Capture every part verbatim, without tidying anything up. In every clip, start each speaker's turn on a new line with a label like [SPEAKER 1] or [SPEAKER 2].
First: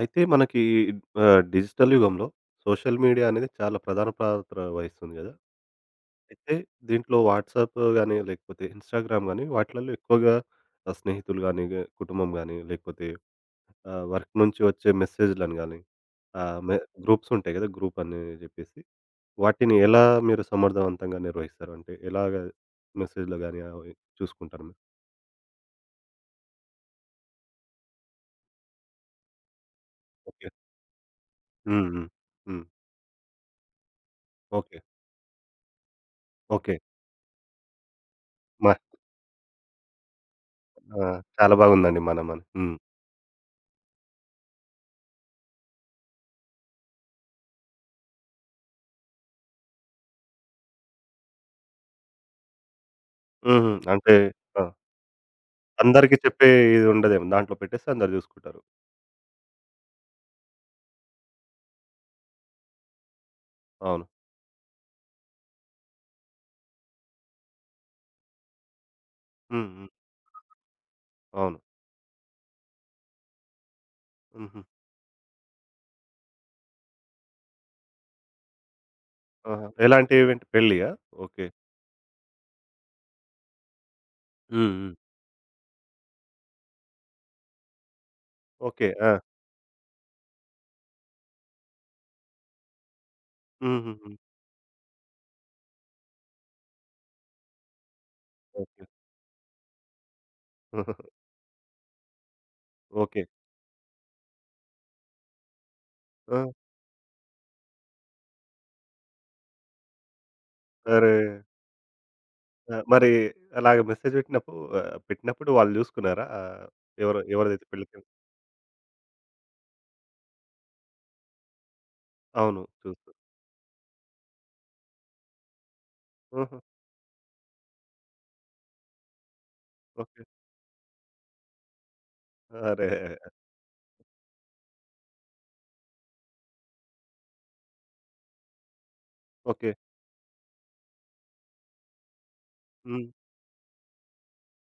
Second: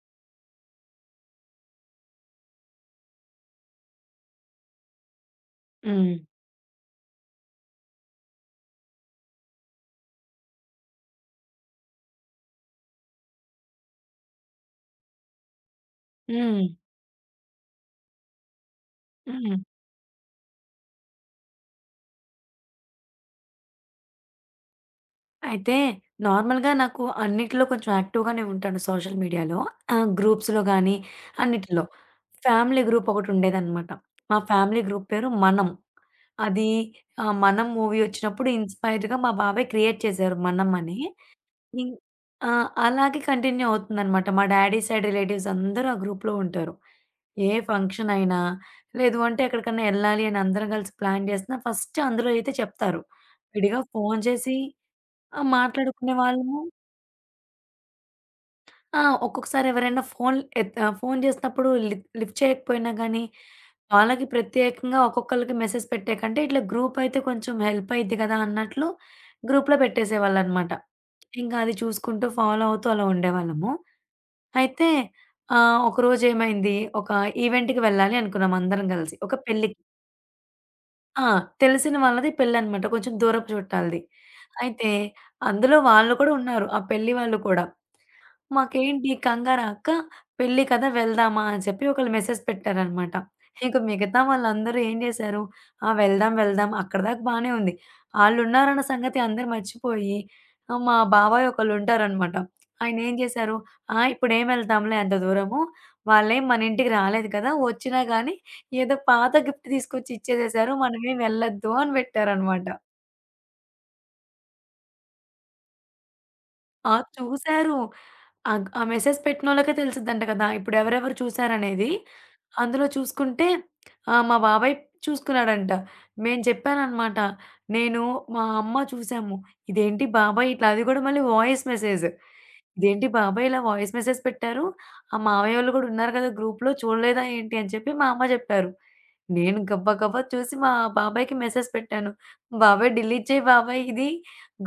[SPEAKER 1] అయితే మనకి ఆహ్, డిజిటల్ యుగంలో సోషల్ మీడియా అనేది చాలా ప్రధాన పాత్ర వహిస్తుంది గదా!
[SPEAKER 2] హ్మ్.
[SPEAKER 1] అయితే దీంట్లో వాట్సాప్ గాని, లేకపోతే ఇన్‌స్టాగ్రామ్ గాని వాటిలలో ఎక్కువగా ఆహ్, స్నేహితులు గాని, గ కుటుంబం గాని, లేకపోతే ఆహ్, వర్క్ నుంచి వచ్చే మెసేజ్‌లను గాని, ఆహ్,
[SPEAKER 2] హ్మ్.
[SPEAKER 1] మె గ్రూప్స్ ఉంటాయి గదా! గ్రూప్ అని జెప్పేసి.
[SPEAKER 2] హ్మ్.
[SPEAKER 1] వాటిని ఎలా మీరు సమర్థవంతంగా నిర్వహిస్తారు? అంటే ఎలాగ మెసేజ్‌లు గాని అవి చూసుకుంటారు మీరు?
[SPEAKER 2] అయితే నార్మల్‌గా నాకు అన్నిట్లో కొంచెం యాక్టివ్‌గానే ఉంటాను సోషల్ మీడియాలో. ఆహ్,
[SPEAKER 1] ఓకే.
[SPEAKER 2] గ్రూప్స్‌లో గానీ, అన్నిటిలో.
[SPEAKER 1] Hmm. Hmm. Hmm.
[SPEAKER 2] Family group ఒకటుండేదనమాట. మా ఫ్యామిలీ
[SPEAKER 1] ఓకే.
[SPEAKER 2] గ్రూప్ పేరు 'మనం.' అది
[SPEAKER 1] ఓకే.
[SPEAKER 2] ఆహ్, 'మనం' మూవీ వచ్చినప్పుడు
[SPEAKER 1] మ
[SPEAKER 2] ఇన్‌స్పైర్డ్‌గా మా బాబాయ్ క్రియేట్ చేశారు 'మనం' అని.
[SPEAKER 1] ఆ! చాలా
[SPEAKER 2] ఇం
[SPEAKER 1] బాగుందండి మనమని.
[SPEAKER 2] ఆ!
[SPEAKER 1] హ్మ్.
[SPEAKER 2] అలాగే కంటిన్యూ అవుతుందనమాట. మా డ్యాడీ సైడ్ రిలేటివ్స్ అందరూ ఆ గ్రూప్‌లో ఉంటారు. ఏ ఫంక్షన్ అయినా, లేదు అంటే ఎక్కడికన్నా ఎళ్ళాలి అని అందరం కలిసి ప్లాన్ చేసినా ఫస్ట్ అందులో అయితే చెప్తారు.
[SPEAKER 1] హుహు.
[SPEAKER 2] విడిగా
[SPEAKER 1] అంటే.
[SPEAKER 2] ఫోను చేసి
[SPEAKER 1] ఆ!
[SPEAKER 2] ఆ! మాట్లాడుకునే
[SPEAKER 1] అందరికి చెప్పే
[SPEAKER 2] వాళ్ళము.
[SPEAKER 1] ఇది ఉండదేమో. దాంట్లో పెట్టేస్తే అందరు జూసుకుంటారు.
[SPEAKER 2] ఆ! ఒక్కొక్కసారి ఎవరైనా ఫోన్ ఎత్ ఆహ్, ఫోను చేసినప్పుడు లిఫ్ లిఫ్ట్ చేయకపోయినా గానీ,
[SPEAKER 1] అవును.
[SPEAKER 2] వాళ్ళకి ప్రత్యేకంగా ఒక్కొక్కళ్ళకి మెసేజ్ పెట్టే కంటే ఇట్లా గ్రూప్ అయితే కొంచెం హెల్ప్ అయిద్ది కదా! అన్నట్లు
[SPEAKER 1] హ్మ్.
[SPEAKER 2] గ్రూప్‌లో
[SPEAKER 1] హ్మ్.
[SPEAKER 2] పెట్టేసేవాళ్ళనమాట. ఇంకా
[SPEAKER 1] అవును.
[SPEAKER 2] అది చూసుకుంటూ ఫాలో అవుతూ అలా ఉండేవాళ్ళము.
[SPEAKER 1] హుహు.
[SPEAKER 2] అయితే ఆహ్, ఒకరోజేమైంది, ఒక ఈవెంట్‌కి వెళ్ళాలి అనుకున్నాం అందరం గలిసి. ఒక
[SPEAKER 1] ఆహా!
[SPEAKER 2] పెళ్ళికి.
[SPEAKER 1] ఎలాంటి ఈవెంట్ పెళ్ళియా?
[SPEAKER 2] ఆ!
[SPEAKER 1] ఓకే.
[SPEAKER 2] తెలిసిన వాళ్ళది పెళ్ళనమాట. కొంచెం దూరపు చుట్టాలది.
[SPEAKER 1] హ్మ్.
[SPEAKER 2] అయితే
[SPEAKER 1] హ్మ్.
[SPEAKER 2] అందులో వాళ్ళు కూడా ఉన్నారు. ఆ పెళ్లి వాళ్ళు కూడా.
[SPEAKER 1] ఓకే.
[SPEAKER 2] మాకేంటి
[SPEAKER 1] ఆ!
[SPEAKER 2] కంగారా అక్క, పెళ్లి కదా వెళ్దామా అని చెప్పి ఒకళ్ళు మెసేజ్ పెట్టారనమాట. ఇంక
[SPEAKER 1] హుహుహు.
[SPEAKER 2] మిగతా వాళ్ళందరూ ఏం చేశారు, ఆ! వెళ్దాం, వెళ్దాం అక్కడిదాకా బానే ఉంది. ఆళ్ళున్నారన్న
[SPEAKER 1] ఓకే.
[SPEAKER 2] సంగతి అందరూ మర్చిపోయి ఆహ్, మా బాబాయ్ ఒకళ్ళుంటారనమాట. ఆయనేం
[SPEAKER 1] ఓకే.
[SPEAKER 2] చేశారు, "ఆ! ఇప్పుడేం వెళ్తాంలే అంత దూరము.
[SPEAKER 1] ఆ!
[SPEAKER 2] వాళ్ళేం మన ఇంటికి రాలేదు కదా! వచ్చినా గానీ ఏదో పాత గిఫ్ట్ తీసుకొచ్చి ఇచ్చేసేశారు.
[SPEAKER 1] అరే!
[SPEAKER 2] మనమేం వెళ్ళొద్దు" అని పెట్టారనమాట.
[SPEAKER 1] ఆ! మరి అలాగ మెసేజ్ పెట్టినప్పుడు ఆహ్, పెట్టినప్పుడు వాళ్ళు జూసుకున్నారా? ఆహ్,
[SPEAKER 2] ఆ!
[SPEAKER 1] ఎవరు ఎవరిదైతే
[SPEAKER 2] చూసారు.
[SPEAKER 1] పెళ్ళికి.
[SPEAKER 2] ఆగ్ ఆ మెసేజ్ పెట్టినోళ్ళకే తెలిసిద్దంట కదా! ఇప్పుడు ఎవరెవరు చూసారనేది.
[SPEAKER 1] అవును.
[SPEAKER 2] అందులో
[SPEAKER 1] చూసు
[SPEAKER 2] చూసుకుంటే ఆహ్, మా బాబాయ్ చూసుకున్నాడంట. మేము
[SPEAKER 1] ఆహా!
[SPEAKER 2] చెప్పాననమాట. నేను, మా అమ్మ చూసాము. ఇదేంటి
[SPEAKER 1] ఓకే.
[SPEAKER 2] బాబాయ్ ఇట్లా అది కూడా మళ్ళీ వాయిస్ మెసేజ్.
[SPEAKER 1] అరే!
[SPEAKER 2] ఇదేంటి బాబాయ్ ఇలా వాయిస్ మెసేజ్ పెట్టారు. ఆ మావయ్య వాళ్ళు కూడా ఉన్నారు కదా! గ్రూప్‌లో చూడలేదా ఏంటి అని చెప్పి మా అమ్మ చెప్పారు. నేను
[SPEAKER 1] ఓకే.
[SPEAKER 2] గబా గబా చూసి మా బాబాయికి మెసేజ్ పెట్టాను. "బాబాయ్
[SPEAKER 1] హ్మ్.
[SPEAKER 2] డిలీట్ చేయి బాబాయ్ ఇది.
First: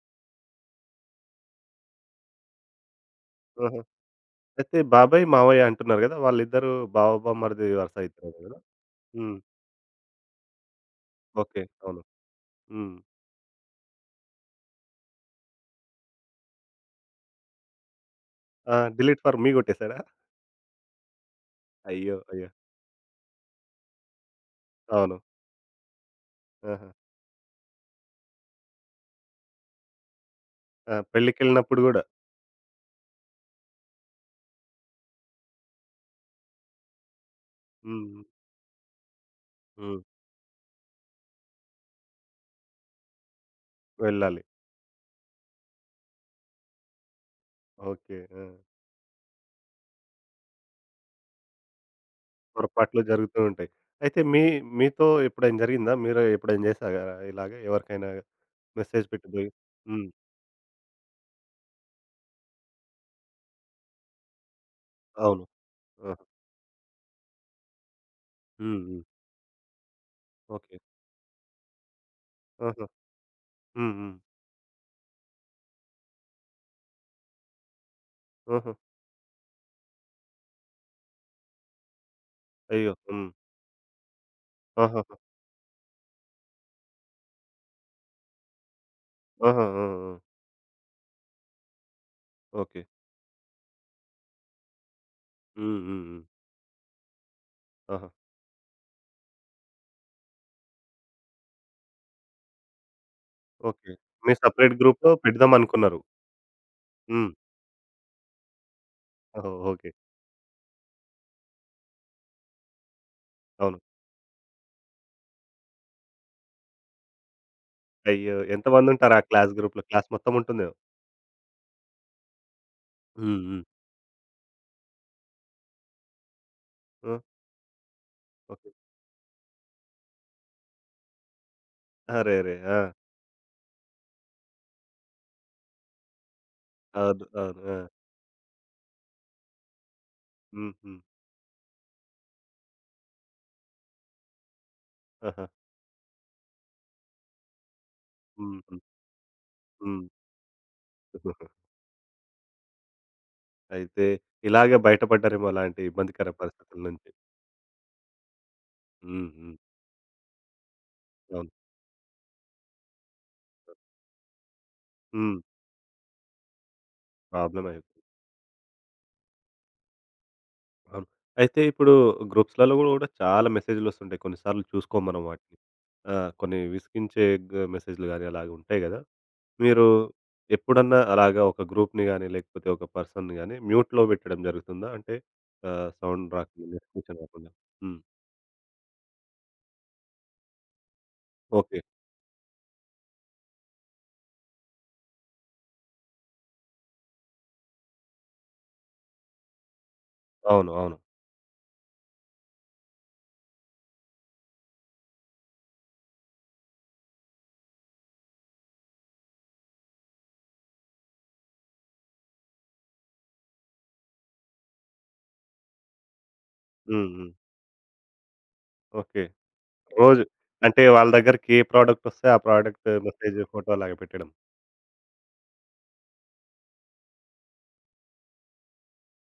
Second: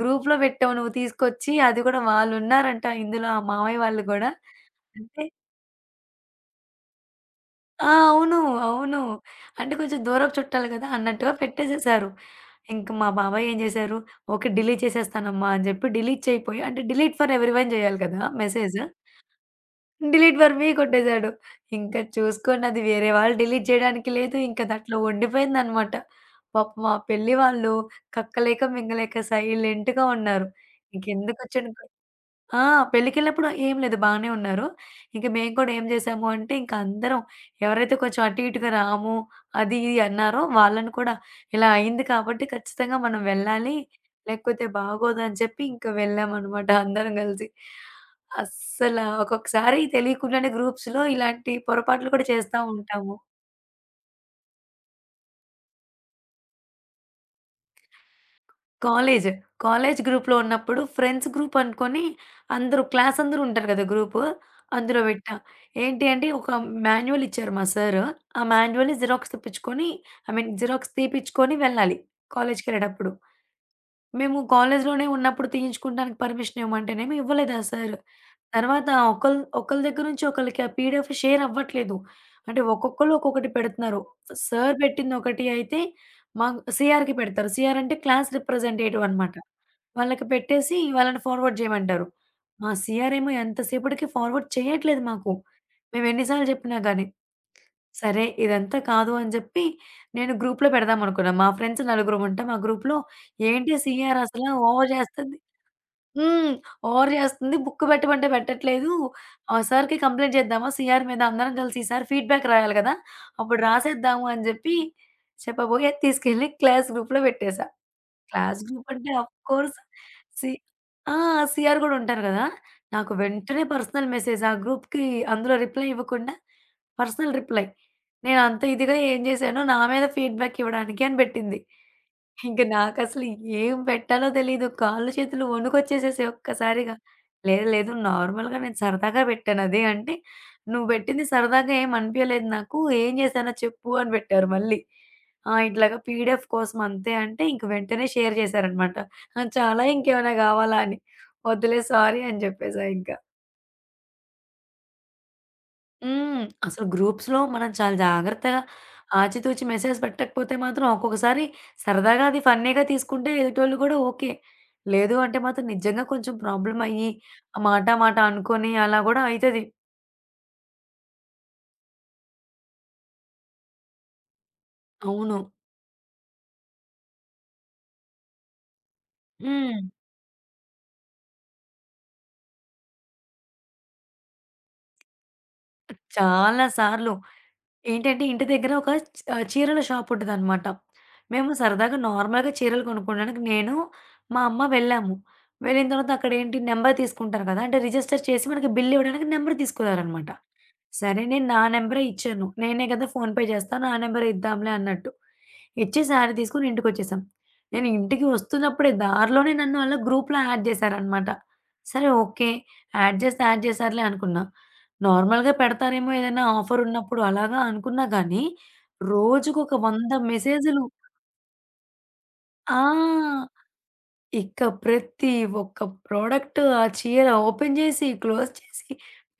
[SPEAKER 2] గ్రూప్‌లో పెట్టావు నువ్వు తీసుకొచ్చి. అది కూడా వాళ్ళున్నారంట ఇందులో ఆ
[SPEAKER 1] ఆహా!
[SPEAKER 2] మామయ్య వాళ్ళు గూడా."
[SPEAKER 1] అయితే
[SPEAKER 2] అంటే
[SPEAKER 1] బాబాయ్, మావయ్య అంటున్నారు గదా! వాళ్ళిద్దరూ బావ, బామర్ది
[SPEAKER 2] ఆ!
[SPEAKER 1] వరుస
[SPEAKER 2] అవును.
[SPEAKER 1] అయితారు గదా!
[SPEAKER 2] అవును.
[SPEAKER 1] హ్మ్.
[SPEAKER 2] అంటే కొంచెం దూరపు చుట్టాలు గదా! అన్నట్టుగా
[SPEAKER 1] ఓకే. అవును.
[SPEAKER 2] పెట్టేసేశారు. ఇంక
[SPEAKER 1] హ్మ్.
[SPEAKER 2] మా బాబాయ్ ఏం జేశారు, "ఓకే. డిలీట్ చేసేస్తానమ్మా" అని జెప్పి డిలీట్ చేయపోయి అంటే డిలీట్ ఫర్ ఎవరీవన్ జేయాలి కదా!
[SPEAKER 1] ఆ!
[SPEAKER 2] మెసేజ్.
[SPEAKER 1] డిలీట్ ఫర్ మీ గొట్టేసాడా?
[SPEAKER 2] డిలీట్ ఫర్ మీ కొట్టేసాడు. ఇంక
[SPEAKER 1] అయ్యో! అయ్యో!
[SPEAKER 2] చూసుకోండి అది వేరే వాళ్ళు డిలీట్ జేయడానికి లేదు. ఇంకదట్లా
[SPEAKER 1] అవును.
[SPEAKER 2] ఉండిపోయిందనమాట. పాపం
[SPEAKER 1] ఆహా!
[SPEAKER 2] ఆ పెళ్లి వాళ్ళు కక్కలేక, మింగలేక సైలెంట్‌గా ఉన్నారు.
[SPEAKER 1] ఆ!
[SPEAKER 2] ఇంకెందుకొచ్చిన
[SPEAKER 1] పెళ్ళికెళ్ళినప్పుడు గూడా.
[SPEAKER 2] ఆ! పెళ్ళికెళ్ళినప్పుడు ఏం లేదు బానే ఉన్నారు. ఇంక మేము కూడా ఏం చేసాము అంటే, ఇంక అందరం ఎవరైతే
[SPEAKER 1] హ్మ్.
[SPEAKER 2] కొంచెం అటు ఇటుగా రాము, అది ఇది
[SPEAKER 1] హ్మ్.
[SPEAKER 2] అన్నారో వాళ్ళని కూడా ఇలా అయింది కాబట్టి ఖచ్చితంగా మనం వెళ్ళాలి.
[SPEAKER 1] వెళ్ళాలి.
[SPEAKER 2] లేకపోతే బాగోదని చెప్పి ఇంక వెళ్ళామనమాట అందరం కలిసి.
[SPEAKER 1] ఓకే. ఆ!
[SPEAKER 2] అస్సల ఒక్కొక్కసారి తెలియకుండానే గ్రూప్స్‌లో ఇలాంటి పొరపాట్లు కూడా చేస్తా
[SPEAKER 1] పొరపాట్లు
[SPEAKER 2] ఉంటాము.
[SPEAKER 1] జరుగుతూ ఉంటాయి. అయితే మీ మీతో ఎప్పుడైనా జరిగిందా? మీరు ఎప్పుడైనా జేసారా ఇలాగ ఎవరికైనా మెసేజ్
[SPEAKER 2] కాలేజ్.
[SPEAKER 1] పెట్టిపోయి?
[SPEAKER 2] కాలేజ్
[SPEAKER 1] హ్మ్.
[SPEAKER 2] గ్రూప్‌లో ఉన్నప్పుడు ఫ్రెండ్స్ గ్రూప్ అనుకోని అందరూ క్లాస్ అందరూ ఉంటారు కదా! గ్రూపు. అందులో పెట్టా.
[SPEAKER 1] అవును.
[SPEAKER 2] ఏంటి
[SPEAKER 1] ఆహా!
[SPEAKER 2] అంటే ఒక మాన్యువల్ ఇచ్చారు మా సారు. ఆ
[SPEAKER 1] హ్మ్.
[SPEAKER 2] మాన్యువల్‌ని
[SPEAKER 1] హ్మ్.
[SPEAKER 2] జిరాక్స్ తెప్పించుకొని ఐ మీన్
[SPEAKER 1] ఓకే.
[SPEAKER 2] జిరాక్స్ తీపిచ్చుకొని వెళ్ళాలి
[SPEAKER 1] ఆహా!
[SPEAKER 2] కాలేజ్‌కెళ్ళేటప్పుడు.
[SPEAKER 1] హ్మ్. హ్మ్.
[SPEAKER 2] మేము కాలేజ్‌లోనే ఉన్నప్పుడు తీయించుకుంటానికి పర్మిషన్ ఇవ్వమంటేనేమో ఇవ్వలేదు ఆ సారు.
[SPEAKER 1] ఆహా!
[SPEAKER 2] తర్వాత ఒకళ్ ఒకళ్ళ దగ్గర నుంచి ఒకళ్ళకి ఆ పీడిఎఫ్ షేర్ అవ్వట్లేదు. అంటే
[SPEAKER 1] అయ్యో!
[SPEAKER 2] ఒక్కొక్కళ్ళు
[SPEAKER 1] హ్మ్.
[SPEAKER 2] ఒక్కొక్కటి పెడుతున్నారు. సార్
[SPEAKER 1] ఆహాహా!
[SPEAKER 2] పెట్టిందొకటి అయితే మా సీఆర్‌కి పెడతారు. సీఆర్ అంటే క్లాస్ రిప్రజెంటేటివ్ అనమాట.
[SPEAKER 1] ఆహా! ఆ! ఆ!
[SPEAKER 2] వాళ్ళకి పెట్టేసి వాళ్ళని ఫార్వర్డ్ చేయమంటారు. మా
[SPEAKER 1] ఓకే.
[SPEAKER 2] సీఆర్ ఏమో ఎంతసేపటికి ఫార్వర్డ్ చేయట్లేదు మాకు.
[SPEAKER 1] హ్మ్. హ్మ్.
[SPEAKER 2] మేము
[SPEAKER 1] హ్మ్.
[SPEAKER 2] ఎన్ని సార్లు చెప్పినా గాని.
[SPEAKER 1] ఆహా!
[SPEAKER 2] సరే ఇదంతా కాదు అని జెప్పి నేను గ్రూప్‌లో పెడదాం అనుకున్నా. మా ఫ్రెండ్స్ నలుగురం ఉంటాం. ఆ గ్రూప్‌లో ఏంటి
[SPEAKER 1] ఓకే.
[SPEAKER 2] సీఆర్
[SPEAKER 1] మీ
[SPEAKER 2] అసలా
[SPEAKER 1] సెపరేట్
[SPEAKER 2] ఓవర్
[SPEAKER 1] గ్రూప్‌లో
[SPEAKER 2] జేస్తుంది.
[SPEAKER 1] పెడదామనుకున్నారు.
[SPEAKER 2] హ్మ్. ఓవర్
[SPEAKER 1] హ్మ్.
[SPEAKER 2] జేస్తుంది. బుక్ పెట్టమంటే పెట్టట్లేదు.
[SPEAKER 1] ఓహ్!
[SPEAKER 2] ఆ
[SPEAKER 1] ఓకే.
[SPEAKER 2] సార్‌కి కంప్లెయింట్ చేద్దామా సీఆర్ మీద అందరం కలిసి ఈసారి ఫీడ్‌బ్యాక్ రాయాలి గదా! అప్పుడు
[SPEAKER 1] అవును.
[SPEAKER 2] రాసేద్దాము అని జెప్పి చెప్పబోయి తీసుకెళ్ళి క్లాస్ గ్రూప్‌లో పెట్టేసా.
[SPEAKER 1] అయ్యో!
[SPEAKER 2] క్లాస్ గ్రూప్ అంటే
[SPEAKER 1] ఎంతమందుంటారు ఆ క్లాస్
[SPEAKER 2] అఫ్‌కోర్స్
[SPEAKER 1] గ్రూప్‌లో? క్లాస్ మొత్తం
[SPEAKER 2] సి
[SPEAKER 1] ఉంటుందేమో.
[SPEAKER 2] ఆ! సీఆర్ గూడా ఉంటారు గదా! నాకు
[SPEAKER 1] హ్మ్. హ్మ్.
[SPEAKER 2] వెంటనే పర్సనల్ మెసేజ్ ఆ గ్రూప్‌కి అందులో రిప్లై ఇవ్వకుండా
[SPEAKER 1] ఆ!
[SPEAKER 2] Personal reply. నేనంత
[SPEAKER 1] ఓకే.
[SPEAKER 2] ఇదిగా ఏం జేశానో నా మీద ఫీడ్‌బ్యాక్ ఇవ్వడానికి అని బెట్టింది.
[SPEAKER 1] అరెరే!
[SPEAKER 2] ఇంక
[SPEAKER 1] ఆ!
[SPEAKER 2] నాకసలు ఏం పెట్టాలో తెలీదు. కాళ్ళు, చేతులు వణుకొచ్చేసేసాయి ఒక్కసారిగా.
[SPEAKER 1] అవును. అవును.
[SPEAKER 2] లేదు,
[SPEAKER 1] ఆ!
[SPEAKER 2] లేదు నార్మల్‌గా నేను సరదాగా పెట్టానది. అంటే,
[SPEAKER 1] హ్మ్.
[SPEAKER 2] "నువ్వు
[SPEAKER 1] హ్మ్.
[SPEAKER 2] పెట్టింది సరదాగా ఏం అనిపియలేదు నాకు. ఏం చేశానో చెప్పు" అని పెట్టారు మళ్ళీ.
[SPEAKER 1] ఆహా!
[SPEAKER 2] ఆ! ఇట్లాగా పీడిఎఫ్ కోసం అంతే అంటే, ఇంక వెంటనే షేర్
[SPEAKER 1] హ్మ్. హ్మ్.
[SPEAKER 2] చేశారనమాట. "ఆ! చాలా
[SPEAKER 1] హ్మ్.
[SPEAKER 2] ఇంకేమైనా కావాలా?" అని. "వద్దులే సారీ" అని చెప్పేసా ఇంక.
[SPEAKER 1] అయితే ఇలాగే బయటపడ్డారేమో అలాంటి ఇబ్బందికర
[SPEAKER 2] హ్మ్.
[SPEAKER 1] పరిస్థితుల
[SPEAKER 2] అసలు
[SPEAKER 1] నుంచి.
[SPEAKER 2] గ్రూప్స్‌లో మనం చాలా జాగ్రత్తగా
[SPEAKER 1] హ్మ్. హ్మ్.
[SPEAKER 2] ఆచితూచి మెసేజ్ పెట్టకపోతే మాత్రం ఒక్కొక్కసారి
[SPEAKER 1] అవును.
[SPEAKER 2] సరదాగా అది ఫన్నీగా తీసుకుంటే ఎదుటోళ్ళు కూడా ఓకే. లేదు అంటే
[SPEAKER 1] హ్మ్.
[SPEAKER 2] మాత్రం నిజంగా కొంచెం ప్రాబ్లమ్ అయ్యి
[SPEAKER 1] ప్రాబ్లమ్
[SPEAKER 2] మాట
[SPEAKER 1] అయిపోతుంది.
[SPEAKER 2] మాట అనుకోని అలా గూడా అయితది.
[SPEAKER 1] అవును. అయితే ఇప్పుడు గ్రూప్స్‌లలో గూడా గూడా చాలా మెసేజ్‌లొస్తుంటాయి. కొన్నిసార్లు చూసుకోం మనం
[SPEAKER 2] అవును.
[SPEAKER 1] వాటిని. ఆ! కొన్ని విసిగించే గ మెసేజ్‌లు గాని అలాగుంటాయి గదా!
[SPEAKER 2] హ్మ్.
[SPEAKER 1] మీరు ఎప్పుడన్నా అలాగా ఒక గ్రూప్‌ని గాని, లేకపోతే ఒక పర్సన్‌ని గాని మ్యూట్‌లో పెట్టడం జరుగుతుందా? అంటే ఆహ్, సౌండ్
[SPEAKER 2] చాలా
[SPEAKER 1] రాకుండా,
[SPEAKER 2] సార్లు.
[SPEAKER 1] డిస్టర్బెన్స్ రాకుండా. హ్మ్.
[SPEAKER 2] ఏంటంటే ఇంటి దగ్గర ఒక చ్ ఆహ్, చీరల షాప్ ఉంటదనమాట. మేము
[SPEAKER 1] ఓకే.
[SPEAKER 2] సరదాగా నార్మల్‌గా చీరలు కొనుక్కోడానికి నేను, మా అమ్మ వెళ్ళాము. వెళ్ళిన తర్వాత అక్కడేంటి నంబర్ తీసుకుంటారు కదా! అంటే రిజిస్టర్ చేసి మనకి బిల్ ఇవ్వడానికి నంబర్ తీసుకున్నారనమాట.
[SPEAKER 1] అవును. అవును.
[SPEAKER 2] సరే నేను నా నంబరే ఇచ్చాను. నేనే కదా ఫోన్ పే చేస్తాను. నా నంబరే ఇద్దాంలే అన్నట్టు. ఇచ్చి శారీ తీసుకొని ఇంటికొచ్చేసాం. నేను ఇంటికి వస్తున్నప్పుడే దారిలోనే నన్ను ఆళ్ళ గ్రూప్‌లో యాడ్ చేశారనమాట. సరే ఓకే. యాడ్ చేస్తే యాడ్ చేశారులే అనుకున్నా. నార్మల్‌గా పెడతారేమో ఏదైనా ఆఫర్
[SPEAKER 1] హ్మ్.
[SPEAKER 2] ఉన్నప్పుడు
[SPEAKER 1] హ్మ్.
[SPEAKER 2] అలాగా అనుకున్నా గానీ,
[SPEAKER 1] ఓకే.
[SPEAKER 2] రోజుకొక వంద
[SPEAKER 1] రోజు.
[SPEAKER 2] మెసేజులు.
[SPEAKER 1] అంటే వాళ్ళ దగ్గరికి ఏ ప్రోడక్ట్ వస్తే ఆ
[SPEAKER 2] ఆ!
[SPEAKER 1] ప్రోడక్ట్ మెసేజ్, ఫోటో అలాగా పెట్టడం.
[SPEAKER 2] ఇక ప్రతి ఒక్క ప్రోడక్ట్ ఆ చీర ఓపెన్ చేసి, క్లోజ్ చేసి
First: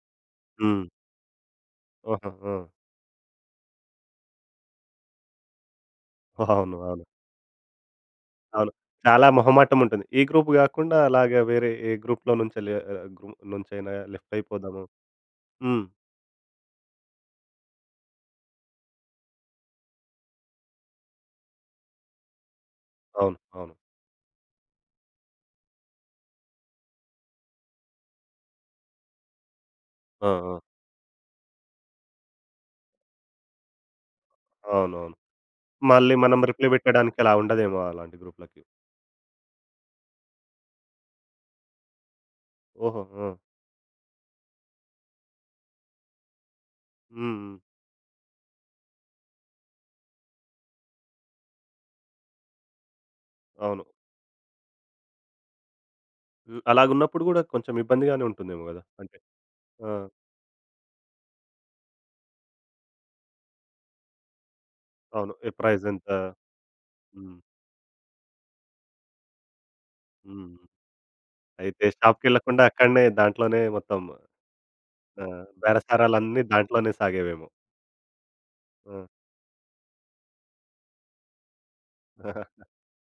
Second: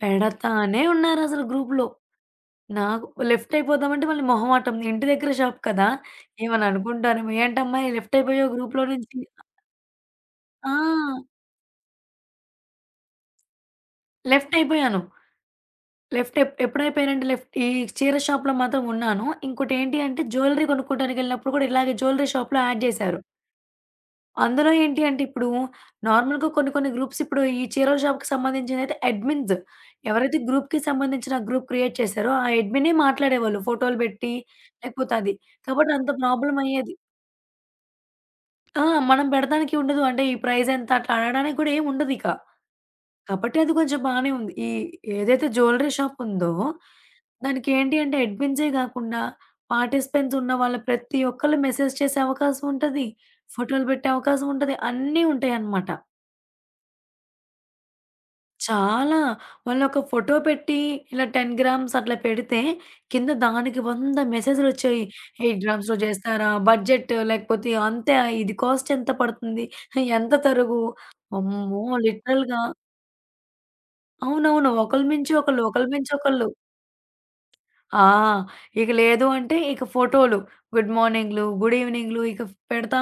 [SPEAKER 2] పెడతానే
[SPEAKER 1] హ్మ్.
[SPEAKER 2] ఉన్నారసలు గ్రూప్‌లో.
[SPEAKER 1] ఆహా! ఆ!
[SPEAKER 2] నాకు లెఫ్ట్ అయిపోదామంటే మళ్ళీ మొహమాటం. ఇంటి దగ్గర షాప్ కదా! ఏమన్నా
[SPEAKER 1] అవును. అవును.
[SPEAKER 2] అనుకుంటారేమో, "ఏంటమ్మాయి లెఫ్ట్ అయిపోయావు
[SPEAKER 1] అవును.
[SPEAKER 2] గ్రూప్‌లో నుంచి."
[SPEAKER 1] చాలా మొహమాటం ఉంటుంది. ఈ గ్రూప్
[SPEAKER 2] ఆ!
[SPEAKER 1] గాకుండా అలాగే వేరే ఏ గ్రూప్‌లో నుంచెల్లి ఆహ్, గ్రూప్ నుంచైనా లెఫ్ట్
[SPEAKER 2] లెఫ్ట్
[SPEAKER 1] అయిపోదాము.
[SPEAKER 2] అయిపోయాను.
[SPEAKER 1] హ్మ్.
[SPEAKER 2] లెఫ్ట్ ఎప్ ఎప్పుడైపోయానంటే లెఫ్ట్ ఈ చీర షాప్‌లో మాత్రం ఉన్నాను. ఇంకోటేంటి అంటే జ్యువెలరీ కొనుక్కోవడానికెళ్ళినప్పుడు కూడా ఇలాగే జ్యువెలరీ షాప్‌లో యాడ్ జేశారు.
[SPEAKER 1] అవును. అవును.
[SPEAKER 2] అందులో ఏంటి అంటే ఇప్పుడు నార్మల్‌గా కొన్ని కొన్ని గ్రూప్స్ ఇప్పుడు ఈ చీరల షాప్‌కి సంబంధించినదైతే అడ్మిన్స్.
[SPEAKER 1] ఆ!
[SPEAKER 2] ఎవరైతే
[SPEAKER 1] ఆ!
[SPEAKER 2] గ్రూప్‌కి సంబంధించిన గ్రూప్ క్రియేట్ చేశారో ఆ అడ్మినే మాట్లాడేవాళ్ళు. ఫోటోలు బెట్టి లేకపోతే
[SPEAKER 1] అవునవును.
[SPEAKER 2] అది. కాబట్టి అంత
[SPEAKER 1] మళ్ళీ మనం
[SPEAKER 2] ప్రాబ్లమ్
[SPEAKER 1] రిప్లై
[SPEAKER 2] అయ్యేది.
[SPEAKER 1] పెట్టడానికి అలా ఉండదేమో అలాంటి గ్రూప్‌లకి.
[SPEAKER 2] ఆ! మనం పెడతానికి ఉండదు. అంటే ఈ ప్రైజ్ ఎంత అట్లా అడగడానికి కూడా ఏముండదిక.
[SPEAKER 1] ఓహో! ఆ!
[SPEAKER 2] కాబట్టి అది కొంచెం బానే ఉంది. ఈ ఏదైతే జ్యువెల్లరీ షాప్ ఉందో,
[SPEAKER 1] హ్మ్. హ్మ్.
[SPEAKER 2] దానికేంటి అంటే అడ్మిన్సే గాకుండా, పార్టిసిపెంట్స్ ఉన్న వాళ్ళ ప్రతి ఒక్కళ్ళు మెసేజ్ చేసే అవకాశం ఉంటది.
[SPEAKER 1] అవును.
[SPEAKER 2] ఫోటోలు పెట్టే అవకాశం ఉంటది. అన్నీ ఉంటాయన్నమాట.
[SPEAKER 1] హ్మ్. అలాగున్నప్పుడు గూడా కొంచెం ఇబ్బందిగానే ఉంటుందేమో గదా!
[SPEAKER 2] చాలా
[SPEAKER 1] అంటే. ఆ!
[SPEAKER 2] వాళ్ళొక ఫోటో పెట్టి ఇలా పది గ్రామ్స్ అట్లా పెడితే కింద దానికి వంద మెసేజులొచ్చాయి.
[SPEAKER 1] అవును. ఏ
[SPEAKER 2] ఎనిమిది
[SPEAKER 1] ప్రైస్
[SPEAKER 2] గ్రామ్స్‌లో
[SPEAKER 1] ఎంత?
[SPEAKER 2] జేస్తారా? బడ్జెట్
[SPEAKER 1] హ్మ్.
[SPEAKER 2] లేకపోతే అంతే. ఇది కాస్ట్ ఎంత పడుతుంది? ఎంత
[SPEAKER 1] హ్మ్.
[SPEAKER 2] తరుగు? అమ్మో!
[SPEAKER 1] అయితే
[SPEAKER 2] లిటరల్‌గా
[SPEAKER 1] షాప్‌కెళ్ళకుండా అక్కడనే దాంట్లోనే మొత్తం.
[SPEAKER 2] అవునవును. ఒకళ్ళ
[SPEAKER 1] ఆ!
[SPEAKER 2] మించి ఒకళ్ళు, ఒకళ్ళ మించి
[SPEAKER 1] బేరసారాలన్నీ
[SPEAKER 2] ఒకళ్ళు.
[SPEAKER 1] దాంట్లోనే సాగేవేమో.
[SPEAKER 2] ఆ! ఇక
[SPEAKER 1] ఆ!
[SPEAKER 2] లేదు అంటే ఇక ఫోటోలు. గుడ్ మార్నింగ్‌లు, గుడ్ ఈవెనింగ్‌లు ఇక పెడతా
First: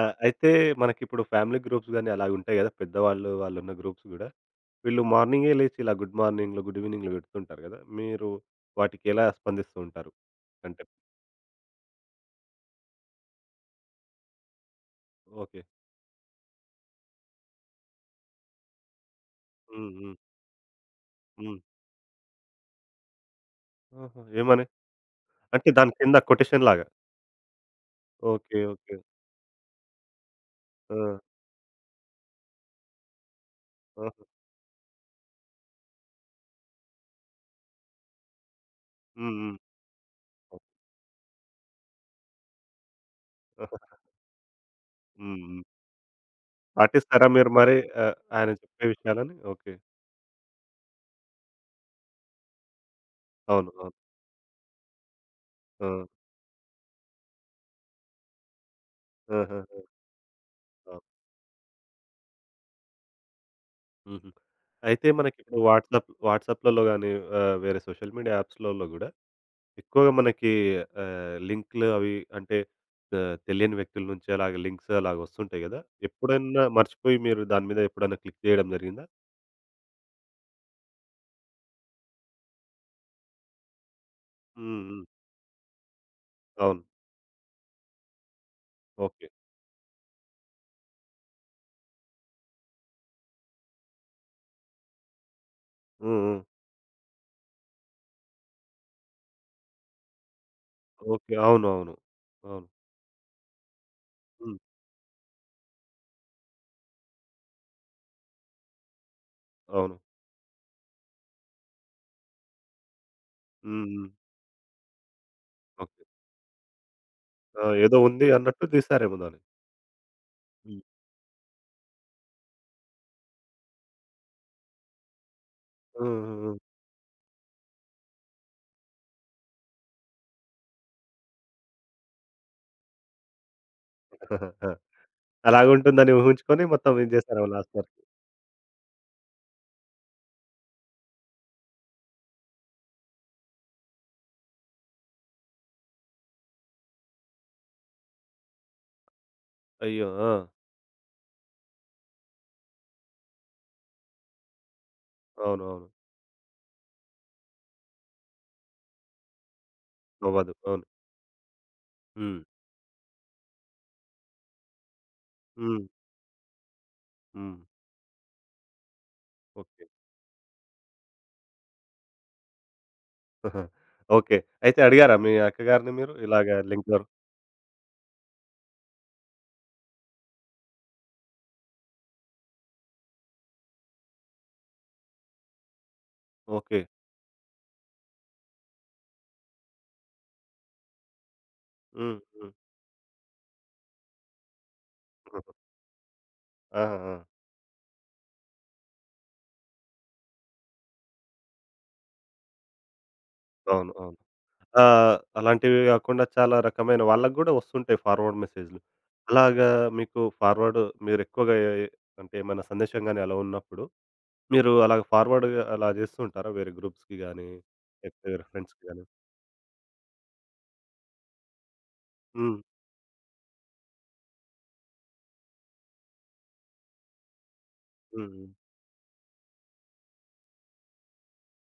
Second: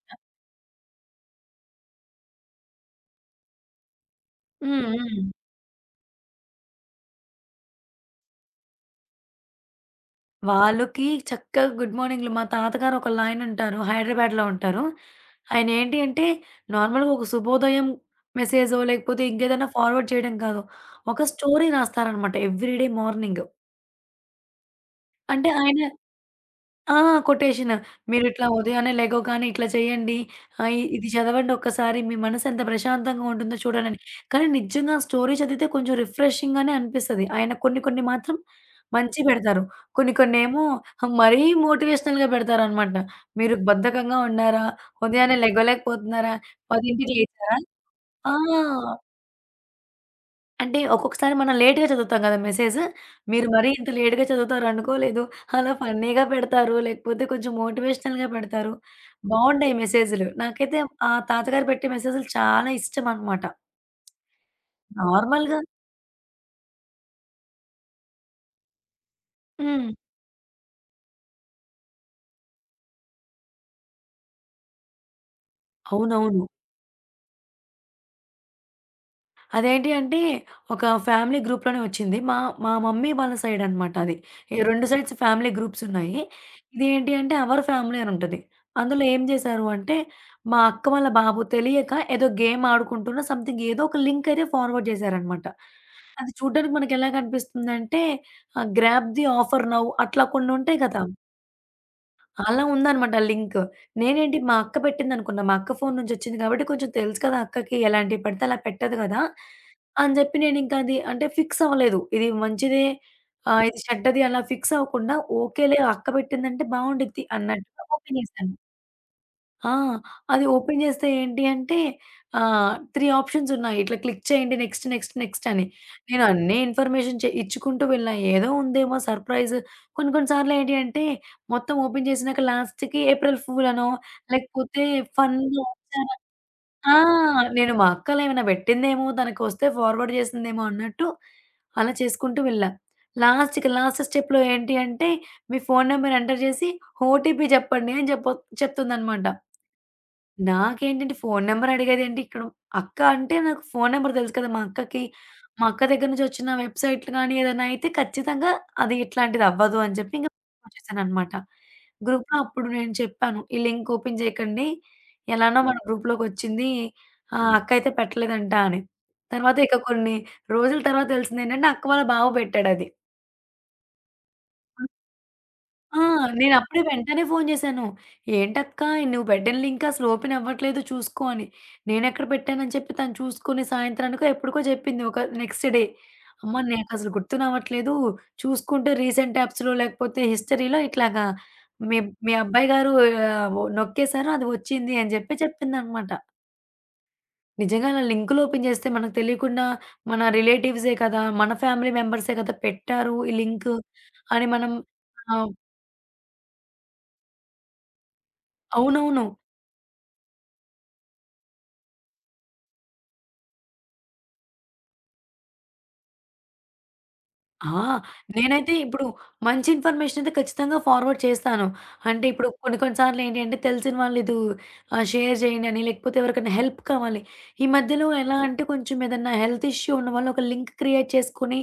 [SPEAKER 1] ఆ! అయితే మనకిప్పుడు ఫ్యామిలీ గ్రూప్స్ గాని అలాగుంటాయి గదా! పెద్దవాళ్ళు వాళ్ళున్న గ్రూప్స్ గూడా.
[SPEAKER 2] హ్మ్.
[SPEAKER 1] వీళ్ళు
[SPEAKER 2] హ్మ్.
[SPEAKER 1] మార్నింగే లేచి ఇలా గుడ్ మార్నింగ్‌లు, గుడ్ ఈవెనింగ్‌లు పెడుతుంటారు గదా! మీరు వాటికి ఎలా స్పందిస్తూ ఉంటారు? అంటే.
[SPEAKER 2] వాళ్ళకి చక్కగా గుడ్ మార్నింగ్‌లు మా తాతగారు ఒకళ్ళాయనుంటారు. హైదరాబాద్‌లో ఉంటారు.
[SPEAKER 1] ఓకే.
[SPEAKER 2] ఆయనేంటి అంటే నార్మల్‌గా ఒక శుభోదయం మెసేజో లేకపోతే ఇంకేదైనా
[SPEAKER 1] హ్మ్.
[SPEAKER 2] ఫార్వర్డ్
[SPEAKER 1] హ్మ్.
[SPEAKER 2] చేయడం కాదు. ఒక
[SPEAKER 1] హ్మ్.
[SPEAKER 2] స్టోరీ రాస్తారనమాట ఎవ్రీడే మార్నింగ్.
[SPEAKER 1] ఆహా! ఏమని?
[SPEAKER 2] అంటే
[SPEAKER 1] అంటే
[SPEAKER 2] ఆయన
[SPEAKER 1] దాని కింద కొటేషన్ లాగా.
[SPEAKER 2] ఆ! కొటేషన్. "మీరిట్లా
[SPEAKER 1] ఓకే.
[SPEAKER 2] ఉదయాన్నే
[SPEAKER 1] ఓకే.
[SPEAKER 2] లెగవగానే ఇట్లా చేయండి. ఆహ్, ఇ ఇది
[SPEAKER 1] ఆ!
[SPEAKER 2] చదవండి ఒక్కసారి. మీ మనసు ఎంత ప్రశాంతంగా ఉంటుందో చూడండని."
[SPEAKER 1] ఆహా!
[SPEAKER 2] కానీ నిజంగా స్టోరీ చదివితే కొంచెం రిఫ్రెషింగ్‌గానే అనిపిస్తది. ఆయన కొన్ని కొన్ని మాత్రం మంచి
[SPEAKER 1] హ్మ్. హ్మ్.
[SPEAKER 2] పెడతారు. కొన్ని కొన్నేమో మరీ మోటివేషనల్‌గా పెడతారనమాట. "మీరు బద్ధకంగా ఉన్నారా?
[SPEAKER 1] హ్మ్.
[SPEAKER 2] ఉదయాన్నే
[SPEAKER 1] హ్మ్.
[SPEAKER 2] లెగవలేకపోతున్నారా? 10కి
[SPEAKER 1] పాటిస్తారా మీరు
[SPEAKER 2] లేచారా?"
[SPEAKER 1] మరి ఆహ్,
[SPEAKER 2] ఆ!
[SPEAKER 1] ఆయన చెప్పే విషయాలని? ఓకే.
[SPEAKER 2] అంటే ఒక్కొక్కసారి మనం లేట్‌గా చదువుతాం కదా! మెసేజ్. మీరు మరీ
[SPEAKER 1] అవును.
[SPEAKER 2] ఇంత
[SPEAKER 1] అవును.
[SPEAKER 2] లేట్‌గా చదువుతారనుకోలేదు. అలా
[SPEAKER 1] ఆ!
[SPEAKER 2] ఫన్నీగా పెడతారు. లేకపోతే కొంచెం మోటివేషనల్‌గా పెడతారు. బావుంటాయి
[SPEAKER 1] ఆహాహా!
[SPEAKER 2] మెసేజులు. నాకైతే
[SPEAKER 1] అవును.
[SPEAKER 2] ఆ తాతగారు పెట్టే మెసేజులు చాలా ఇష్టమనమాట.
[SPEAKER 1] హుహు. అయితే
[SPEAKER 2] నార్మల్‌గా
[SPEAKER 1] మనకిప్పుడు వాట్సాప్ వాట్సాప్‌లలో గాని ఆహ్, వేరే సోషల్ మీడియా యాప్స్‌లలో గూడా
[SPEAKER 2] హ్మ్.
[SPEAKER 1] ఎక్కువగా మనకి ఆహ్, లింక్‌లు అవి అంటే ఆహ్, తెలియని వ్యక్తుల నుంచి అలాగే లింక్స్ అలాగ వస్తుంటాయి గదా!
[SPEAKER 2] అవునవును.
[SPEAKER 1] ఎప్పుడన్నా మర్చిపోయి మీరు దాని మీద ఎప్పుడన్నా క్లిక్ జేయడం జరిగిందా?
[SPEAKER 2] అదేంటి అంటే, ఒక ఫ్యామిలీ గ్రూప్‌లోనే వచ్చింది. మా మా మమ్మీ వాళ్ళ సైడ్ అనమాట అది. ఈ
[SPEAKER 1] హ్మ్.
[SPEAKER 2] రెండు
[SPEAKER 1] హ్మ్.
[SPEAKER 2] సైడ్స్ ఫ్యామిలీ గ్రూప్స్ ఉన్నాయి.
[SPEAKER 1] అవును.
[SPEAKER 2] ఇదేంటి అంటే, అవర్ ఫ్యామిలీ అని ఉంటది. అందులో ఏం
[SPEAKER 1] ఓకే.
[SPEAKER 2] చేశారు అంటే, మా అక్క వాళ్ళ బాబు తెలియక ఏదో గేమ్ ఆడుకుంటున్న సంథింగ్ ఏదో ఒక లింక్ అయితే ఫార్వర్డ్ చేశారనమాట.
[SPEAKER 1] హ్మ్.
[SPEAKER 2] అది
[SPEAKER 1] హ్మ్.
[SPEAKER 2] చూడ్డానికి మనకెలా కనిపిస్తుందంటే, ఆహ్, గ్రాబ్ ది ఆఫర్ నౌ అట్లా కొన్ని ఉంటాయి కదా!
[SPEAKER 1] ఓకే. అవును. అవును.
[SPEAKER 2] అలా
[SPEAKER 1] అవును.
[SPEAKER 2] ఉందనమాట లింక్. నేనేంటి మా
[SPEAKER 1] హ్మ్.
[SPEAKER 2] అక్క పెట్టిందనుకున్నా. మా అక్క ఫోను నుంచొచ్చింది కాబట్టి కొంచెం తెలుసు కదా అక్కకి ఎలాంటివి పడితే అలా పెట్టదు గదా!
[SPEAKER 1] అవును.
[SPEAKER 2] అని జెప్పి నేనింకా అది అంటే ఫిక్స్ అవ్వలేదు. ఇది మంచిదే, ఆహ్, ఇది
[SPEAKER 1] హ్మ్. హ్మ్.
[SPEAKER 2] చెడ్డది అలా ఫిక్స్ అవ్వకుండా ఓకేలే
[SPEAKER 1] ఓకే.
[SPEAKER 2] అక్క పెట్టిందంటే బావుండిద్ది
[SPEAKER 1] ఆ!
[SPEAKER 2] అన్నట్టుగా
[SPEAKER 1] ఏదో
[SPEAKER 2] ఓపెన్
[SPEAKER 1] ఉంది
[SPEAKER 2] జేశాను.
[SPEAKER 1] అన్నట్టు తీశారేమో దాన్ని.
[SPEAKER 2] ఆ! అది ఓపెన్
[SPEAKER 1] హ్మ్.
[SPEAKER 2] చేస్తే ఏంటి అంటే ఆహ్, మూడు ఆప్షన్స్ ఉన్నాయి. ఇట్లా క్లిక్ చేయండి నెక్స్ట్, నెక్స్ట్, నెక్స్ట్ అని.
[SPEAKER 1] హ్మ్.
[SPEAKER 2] నేను
[SPEAKER 1] హ్మ్.
[SPEAKER 2] అన్నీ
[SPEAKER 1] హ్మ్.
[SPEAKER 2] ఇన్ఫర్మేషన్ చె ఇచ్చుకుంటూ వెళ్ళా. ఏదో ఉందేమో సర్ప్రైజ్. కొన్ని కొన్ని సార్లు ఏంటి అంటే మొత్తం ఓపెన్ చేసినాక లాస్ట్‌కి ఏప్రిల్ ఫూల్ అనో
[SPEAKER 1] ఆ!
[SPEAKER 2] లేకపోతే ఫన్‌గా
[SPEAKER 1] అలాగుంటుందని
[SPEAKER 2] వచ్చారా.
[SPEAKER 1] ఊహించుకొని
[SPEAKER 2] ఆ!
[SPEAKER 1] మొత్తం ఇది చేశారేమో
[SPEAKER 2] నేను
[SPEAKER 1] లాస్ట్
[SPEAKER 2] మా
[SPEAKER 1] వరకు.
[SPEAKER 2] అక్కలు ఏమైనా పెట్టిందేమో తనకొస్తే ఫార్వర్డ్ చేసిందేమో అన్నట్టు అలా చేసుకుంటూ వెళ్ళా. లాస్ట్‌కి లాస్ట్ స్టెప్‌లో ఏంటి అంటే మీ ఫోన్ నంబర్ ఎంటర్ చేసి ఓటీపీ చెప్పండి అని చెప్ప చెప్తుందన్నమాట.
[SPEAKER 1] అయ్యో! ఆ!
[SPEAKER 2] నాకేంటంటే ఫోను నంబర్ అడిగేదేంటి ఇక్కడ. అక్క అంటే నాకు ఫోను నంబర్ తెలుసు కదా! మా అక్కకి. మా
[SPEAKER 1] అవును.
[SPEAKER 2] అక్క
[SPEAKER 1] అవును.
[SPEAKER 2] దగ్గర నుంచి వచ్చిన వెబ్‌సైట్‌లు గాని ఏదైనా అయితే ఖచ్చితంగా అది ఇట్లాంటిదవ్వదు అని చెప్పి ఇంక
[SPEAKER 1] అవ్వదు. అవును.
[SPEAKER 2] వచ్చేసాననమాట. గ్రూప్‌లో
[SPEAKER 1] హ్మ్.
[SPEAKER 2] అప్పుడు నేను చెప్పాను. "ఈ లింక్ ఓపెన్ చేయకండి. ఎలానో మన
[SPEAKER 1] హ్మ్.
[SPEAKER 2] గ్రూప్‌లోకొచ్చింది. ఆహ్,
[SPEAKER 1] హ్మ్.
[SPEAKER 2] అక్క అయితే పెట్టలేదంట" అని. తర్వాత ఇక
[SPEAKER 1] ఓకే.
[SPEAKER 2] కొన్ని రోజుల తర్వాత తెలిసిందేంటంటే అక్క వాళ్ళ బావ పెట్టాడది.
[SPEAKER 1] ఓకే. అయితే అడిగారా మీ అక్కగారిని
[SPEAKER 2] ఆ!
[SPEAKER 1] మీరు ఇలాగ
[SPEAKER 2] నేనప్పుడే
[SPEAKER 1] లింక్ దోర్
[SPEAKER 2] వెంటనే ఫోను జేశాను. "ఏంటక్కా నువ్వు బెడ్డెన్ లింక్ అసలు ఓపెన్ అవ్వట్లేదు చూసుకో" అని. నేనెక్కడ పెట్టానని చెప్పి తను చూసుకొని సాయంత్రానికో ఎప్పటికో జెప్పింది ఒక నెక్స్ట్ డే. "అమ్మ
[SPEAKER 1] ఓకే.
[SPEAKER 2] నాకసలు గుర్తు రావట్లేదు. చూసుకుంటే రీసెంట్ ట్యాబ్స్‌లో లేకపోతే హిస్టరీలో ఇట్లాగా మీ
[SPEAKER 1] హ్మ్.
[SPEAKER 2] మీ
[SPEAKER 1] హ్మ్.
[SPEAKER 2] అబ్బాయి గారు ఆహ్, ఒ నొక్కేసారు అది వచ్చింది" అని జెప్పి చెప్పిందనమాట.
[SPEAKER 1] ఆహా! ఆ!
[SPEAKER 2] నిజంగా అలా లింకులు ఓపెన్ జేస్తే మనకు తెలియకుండా మన రిలేటివ్సే కదా! మన ఫ్యామిలీ మెంబర్సే కదా! పెట్టారు ఈ లింకు
[SPEAKER 1] అవును. అవును.
[SPEAKER 2] అని మనం
[SPEAKER 1] ఆ!
[SPEAKER 2] ఆహ్,
[SPEAKER 1] అలాంటివి గాకుండా చాలా రకమైన వాళ్ళకి గూడా వస్తుంటాయి ఫార్వర్డ్ మెసేజ్‌లు.
[SPEAKER 2] అవునవును.
[SPEAKER 1] అలాగా మీకు ఫార్వర్డ్ మీరెక్కువగా ఏ ఏ అంటే ఏమైనా సందేశం గాని అలా ఉన్నప్పుడు మీరు అలాగ ఫార్వర్డ్‌గా అలా జేస్తూ ఉంటారా? వేరే గ్రూప్స్‌కి గాని,
[SPEAKER 2] ఆ!
[SPEAKER 1] లేకపోతే వేరే
[SPEAKER 2] నేనైతే
[SPEAKER 1] ఫ్రెండ్స్‌కి గాని?
[SPEAKER 2] ఇప్పుడు మంచి ఇన్ఫర్మేషన్ అయితే ఖచ్చితంగా ఫార్వర్డ్ చేస్తాను. అంటే ఇప్పుడు
[SPEAKER 1] హ్మ్.
[SPEAKER 2] కొన్ని కొన్ని సార్లు ఏంటి అంటే తెలిసిన వాళ్ళు ఇది ఆహ్, షేర్ చేయండి అని లేకపోతే ఎవరికైనా హెల్ప్ కావాలి. ఈ మధ్యలో
[SPEAKER 1] హ్మ్.
[SPEAKER 2] ఎలా
[SPEAKER 1] హ్మ్.
[SPEAKER 2] అంటే కొంచెం ఏదన్నా హెల్త్ ఇష్యూ ఉన్నవాళ్ళు ఒక లింక్ క్రియేట్ చేసుకొని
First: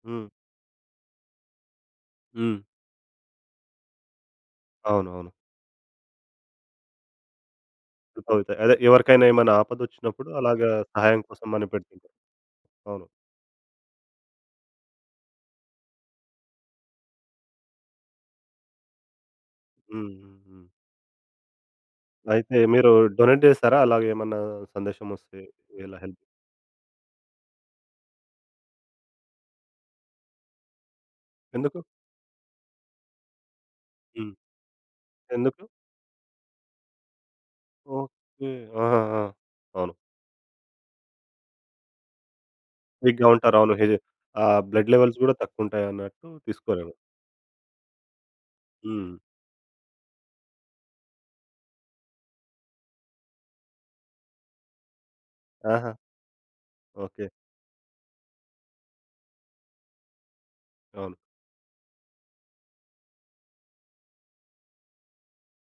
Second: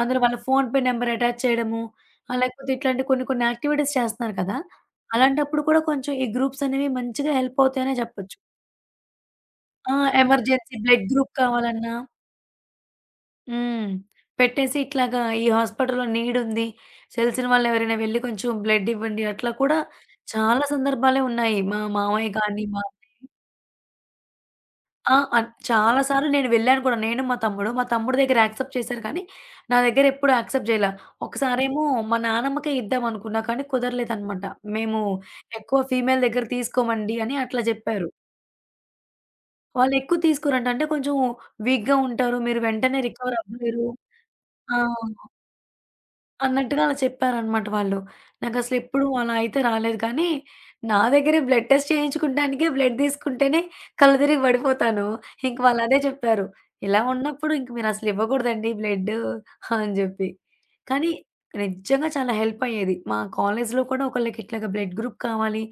[SPEAKER 2] అందులో
[SPEAKER 1] హ్మ్.
[SPEAKER 2] వాళ్ళ ఫోన్‌పే నంబర్ అటాచ్ చేయడము. ఆహ్,
[SPEAKER 1] హ్మ్.
[SPEAKER 2] లేకపోతే ఇట్లాంటి కొన్ని కొన్ని యాక్టివిటీస్ చేస్తున్నారు కదా!
[SPEAKER 1] అవునవును.
[SPEAKER 2] అలాంటప్పుడు కూడా కొంచెం ఈ గ్రూప్స్ అనేవి మంచిగా హెల్ప్ అవుతాయనే
[SPEAKER 1] హెల్ప్
[SPEAKER 2] చెప్పొచ్చు.
[SPEAKER 1] అవుతాయి. అదే ఎవరికైనా ఏమైనా
[SPEAKER 2] ఆ!
[SPEAKER 1] ఆపదొచ్చినప్పుడు అలాగా
[SPEAKER 2] ఎమర్జెన్సీ బ్లడ్
[SPEAKER 1] సహాయం
[SPEAKER 2] గ్రూప్
[SPEAKER 1] కోసం అని
[SPEAKER 2] కావాలన్నా
[SPEAKER 1] పెడుతుంటారు. అవును.
[SPEAKER 2] హ్మ్. పెట్టేసి ఇట్లాగా ఈ హాస్పిటల్‌లో నీడుంది. తెలిసిన వాళ్ళెవరైనా వెళ్లి కొంచెం బ్లడ్ ఇవ్వండి. అట్లా కూడా
[SPEAKER 1] హ్మ్. హ్మ్.
[SPEAKER 2] చాలా
[SPEAKER 1] హ్మ్.
[SPEAKER 2] సందర్భాలే ఉన్నాయి. మా మామయ్య
[SPEAKER 1] అయితే
[SPEAKER 2] గాని మా
[SPEAKER 1] మీరు డొనేట్ జేశారా అలాగేమన్నా
[SPEAKER 2] ఆ!
[SPEAKER 1] సందేశమొస్తే
[SPEAKER 2] అన్
[SPEAKER 1] ఇలా
[SPEAKER 2] చాలా
[SPEAKER 1] హెల్ప్?
[SPEAKER 2] సార్లు నేను వెళ్ళాను కూడా. నేను, మా తమ్ముడు. మా తమ్ముడి దగ్గర యాక్సెప్ట్ చేశారు కానీ, నా దగ్గర ఎప్పుడు యాక్సెప్ట్ జేయల.
[SPEAKER 1] ఎందుకు?
[SPEAKER 2] ఒకసారేమో మా నానమ్మకే ఇద్దామనుకున్నా కానీ
[SPEAKER 1] హ్మ్.
[SPEAKER 2] కుదరలేదనమాట. మేము
[SPEAKER 1] ఎందుకు?
[SPEAKER 2] ఎక్కువ ఫీమేల్ దగ్గర తీసుకోమండి అని అట్లా జెప్పారు.
[SPEAKER 1] ఓకే. ఆహా! ఆ! అవును.
[SPEAKER 2] వాళ్ళెక్కువ తీసుకోరంట. అంటే కొంచెం వీక్‌గా ఉంటారు. మీరు వెంటనే
[SPEAKER 1] వీక్‌గా
[SPEAKER 2] రికవర్
[SPEAKER 1] ఉంటారు. అవును.
[SPEAKER 2] అవ్వలేరు.
[SPEAKER 1] హెజె ఆహ్,
[SPEAKER 2] ఆ!
[SPEAKER 1] బ్లడ్ లెవెల్స్ గూడా తక్కువుంటాయన్నట్టు
[SPEAKER 2] అన్నట్టుగా అలా
[SPEAKER 1] తీసుకోరేమో.
[SPEAKER 2] చెప్పారనమాట వాళ్ళు. నాకసలెప్పుడు
[SPEAKER 1] హ్మ్.
[SPEAKER 2] అలా అయితే రాలేదు కానీ, నా దగ్గరే బ్లడ్ టెస్ట్ చేయించుకుంటానికే బ్లడ్ తీసుకుంటేనే కళ్ళు తిరిగి పడిపోతాను. ఇంక
[SPEAKER 1] ఆహా!
[SPEAKER 2] వాళ్ళదే చెప్పారు. ఇలా
[SPEAKER 1] ఓకే.
[SPEAKER 2] ఉన్నప్పుడు ఇంక మీరసలు ఇవ్వకూడదండి బ్లడ్డు అని జెప్పి. కానీ
[SPEAKER 1] అవును.
[SPEAKER 2] నిజంగా చాలా హెల్ప్ అయ్యేది. మా కాలేజ్‌లో కూడా ఒకళ్ళకి ఇట్లాగ బ్లడ్ గ్రూప్ కావాలి,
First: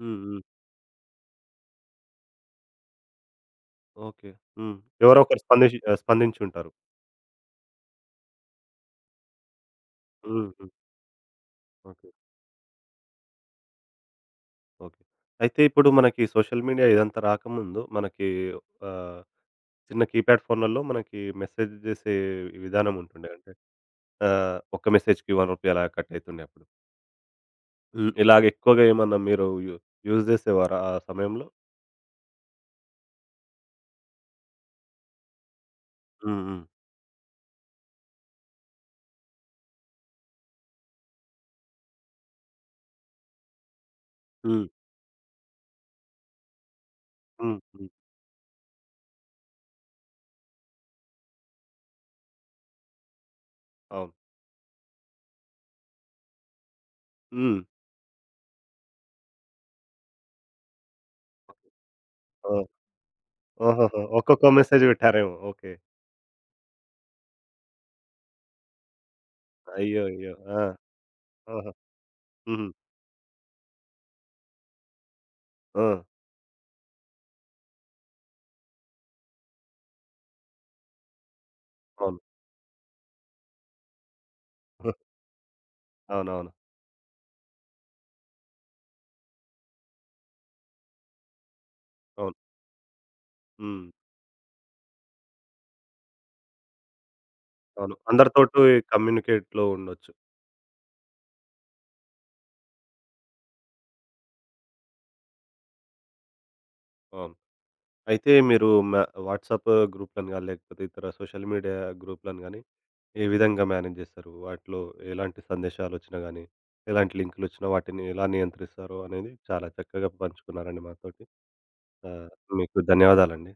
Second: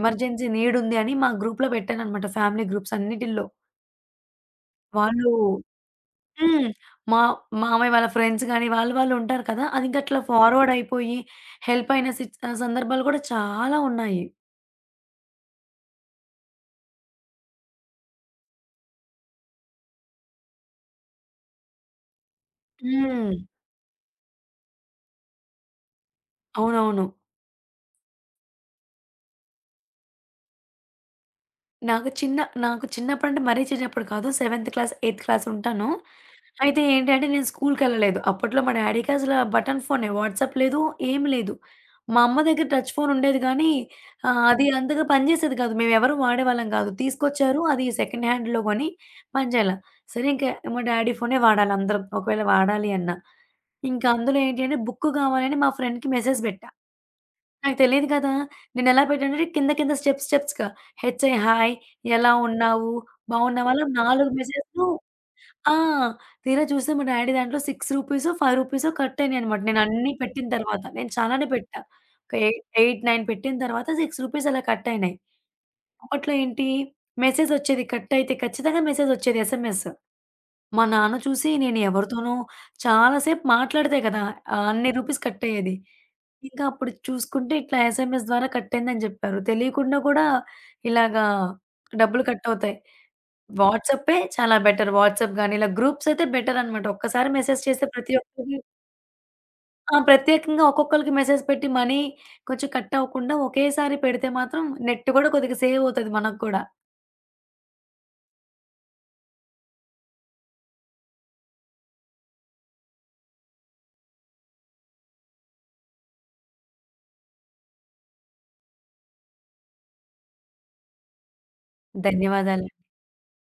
[SPEAKER 1] హ్మ్. హ్మ్.
[SPEAKER 2] నీడ్ ఉంది అని మా గ్రూప్‌లో పెట్టాననమాట ఫ్యామిలీ గ్రూప్స్ అన్నిటిల్లో.
[SPEAKER 1] ఓకే. హ్మ్. ఎవరో
[SPEAKER 2] వాళ్ళు
[SPEAKER 1] ఒకరు స్పందించి ఆహ్,
[SPEAKER 2] హ్మ్.
[SPEAKER 1] స్పందించుంటారు.
[SPEAKER 2] మా మామయ్య వాళ్ళ ఫ్రెండ్స్ గాని, వాళ్ళు వాళ్ళు ఉంటారు కదా! అదింకా అట్లా
[SPEAKER 1] హ్మ్. హ్మ్.
[SPEAKER 2] ఫార్వర్డ్ అయిపోయి హెల్ప్
[SPEAKER 1] ఓకే.
[SPEAKER 2] అయిన సిచ్ ఆహ్, సందర్భాలు కూడా చాలా ఉన్నాయి.
[SPEAKER 1] ఓకే. అయితే ఇప్పుడు మనకి సోషల్ మీడియా ఇదంతా రాకముందు మనకి ఆహ్, చిన్న కీప్యాడ్ ఫోన్‌లలో మనకి మెసేజ్ జేసే విధానం ఉంటుండే.
[SPEAKER 2] హ్మ్.
[SPEAKER 1] అంటే ఆహ్, ఒక్క మెసేజ్‌కి రూ. ఒకటి అలా కట్ అయితుండే అప్పుడు.
[SPEAKER 2] అవునవును.
[SPEAKER 1] హ్మ్. ఇలాగ ఎక్కువగా ఏమన్నా మీరు యూ యూజ్ జేసేవారా ఆ సమయంలో?
[SPEAKER 2] నాకు చిన్న నాకు చిన్నప్పుడంటే మరీ చిన్నప్పుడు కాదు. సెవెంత్ క్లాస్, ఎయిత్ క్లాస్ ఉంటాను.
[SPEAKER 1] హ్మ్. హ్మ్.
[SPEAKER 2] అయితే ఏంటంటే నేను స్కూల్‌కెళ్ళలేదు. అప్పట్లో మా డాడీకి అసల బటన్ ఫోనే. వాట్సాప్ లేదు, ఏం లేదు. మా అమ్మ దగ్గర టచ్ ఫోన్ ఉండేది కానీ ఆహ్, అది
[SPEAKER 1] హ్మ్.
[SPEAKER 2] అంతగా పనిచేసేది కాదు. మేమెవరు వాడేవాళ్ళం కాదు.
[SPEAKER 1] హ్మ్.
[SPEAKER 2] తీసుకొచ్చారు అది
[SPEAKER 1] హ్మ్.
[SPEAKER 2] సెకండ్ హ్యాండ్‌లో కొని పనిచేయల. సరే ఇంక మా డాడీ ఫోనే వాడాలి అందరం ఒకవేళ వాడాలి అన్నా. ఇంకా
[SPEAKER 1] అవును.
[SPEAKER 2] అందులో ఏంటి అంటే బుక్ కావాలని మా ఫ్రెండ్‌కి మెసేజ్ పెట్టా.
[SPEAKER 1] హ్మ్.
[SPEAKER 2] నాకు తెలీదు కదా! నేనెలా పెట్టానంటే కింద కింద స్టెప్స్ స్టెప్స్‌గా హెచ్‌ఐ హాయ్ ఎలా
[SPEAKER 1] ఓహ్!
[SPEAKER 2] ఉన్నావు? బాగున్నావా? అలా
[SPEAKER 1] ఓహోహో!
[SPEAKER 2] నాలుగు
[SPEAKER 1] ఒక్కొక్క మెసేజ్
[SPEAKER 2] మెసేజ్‌లు.
[SPEAKER 1] పెట్టారేమో. ఓకే.
[SPEAKER 2] ఆ! తీరా చూస్తే మా డ్యాడీ దాంట్లో రూ. ఆరు, రూ. ఐదు కట్టయినాయనమాట.
[SPEAKER 1] అయ్యో!
[SPEAKER 2] నేనన్నీ
[SPEAKER 1] అయ్యో!
[SPEAKER 2] పెట్టిన
[SPEAKER 1] ఆ!
[SPEAKER 2] తర్వాత. నేను చాలానే
[SPEAKER 1] ఆహా!
[SPEAKER 2] పెట్టా. ఒక ఎయి
[SPEAKER 1] హుహు.
[SPEAKER 2] ఎయిట్, తొమ్మిది పెట్టిన తర్వాత రూ. ఆరు అలా కట్టయినాయి.
[SPEAKER 1] ఆ!
[SPEAKER 2] అప్పట్లో ఏంటి మెసేజొచ్చేది కట్టయితే ఖచ్చితంగా మెసేజొచ్చేది ఎస్ఎంఎస్. మా నాన్న చూసి నేను
[SPEAKER 1] అవును.
[SPEAKER 2] ఎవరితోనో చాలా సేపు మాట్లాడితే కదా! ఆహ్, అన్ని
[SPEAKER 1] హ!
[SPEAKER 2] రూపీస్ కట్టయ్యేది.
[SPEAKER 1] అవునవును.
[SPEAKER 2] ఇంకా అప్పుడు చూసుకుంటే ఇట్లా ఎస్ఎంఎస్ ద్వారా కట్టయిందని జెప్పారు. తెలియకుండా కూడా ఇలాగా డబ్బులు
[SPEAKER 1] అవును.
[SPEAKER 2] కట్టవుతాయి.
[SPEAKER 1] హ్మ్.
[SPEAKER 2] వాట్సాపే చాలా బెటర్. వాట్సాప్ గాని, ఇలా గ్రూప్స్ అయితే బెటర్ అనమాట. ఒక్కసారి మెసేజ్ చేస్తే
[SPEAKER 1] అవును.
[SPEAKER 2] ప్రతి ఒక్కరికి
[SPEAKER 1] అందరితోటి కమ్యూనికేట్‌లో
[SPEAKER 2] ఆ!
[SPEAKER 1] ఉండొచ్చు.
[SPEAKER 2] ప్రత్యేకంగా ఒక్కొక్కళ్ళకి మెసేజ్ పెట్టి మనీ కొంచెం కట్ అవ్వకుండా ఒకేసారి పెడితే మాత్రం నెట్ కూడా కొద్దిగా సేవ్ అవుతది మనకు కూడా.
[SPEAKER 1] అవును. అయితే మీరు మ వాట్సాప్ గ్రూప్‌లను గాని, లేకపోతే ఇతర సోషల్ మీడియా గ్రూప్‌లను గాని, ఏ విధంగా మేనేజ్ చేస్తారు? వాటిలో ఎలాంటి సందేశాలొచ్చినా గాని, ఎలాంటి లింకులొచ్చినా వాటిని ఎలా నియంత్రిస్తారు అనేది చాలా చక్కగా పంచుకున్నారండి మాతోటి. ఆహ్,
[SPEAKER 2] ధన్యవాదాలు.
[SPEAKER 1] మీకు ధన్యవాదాలండి.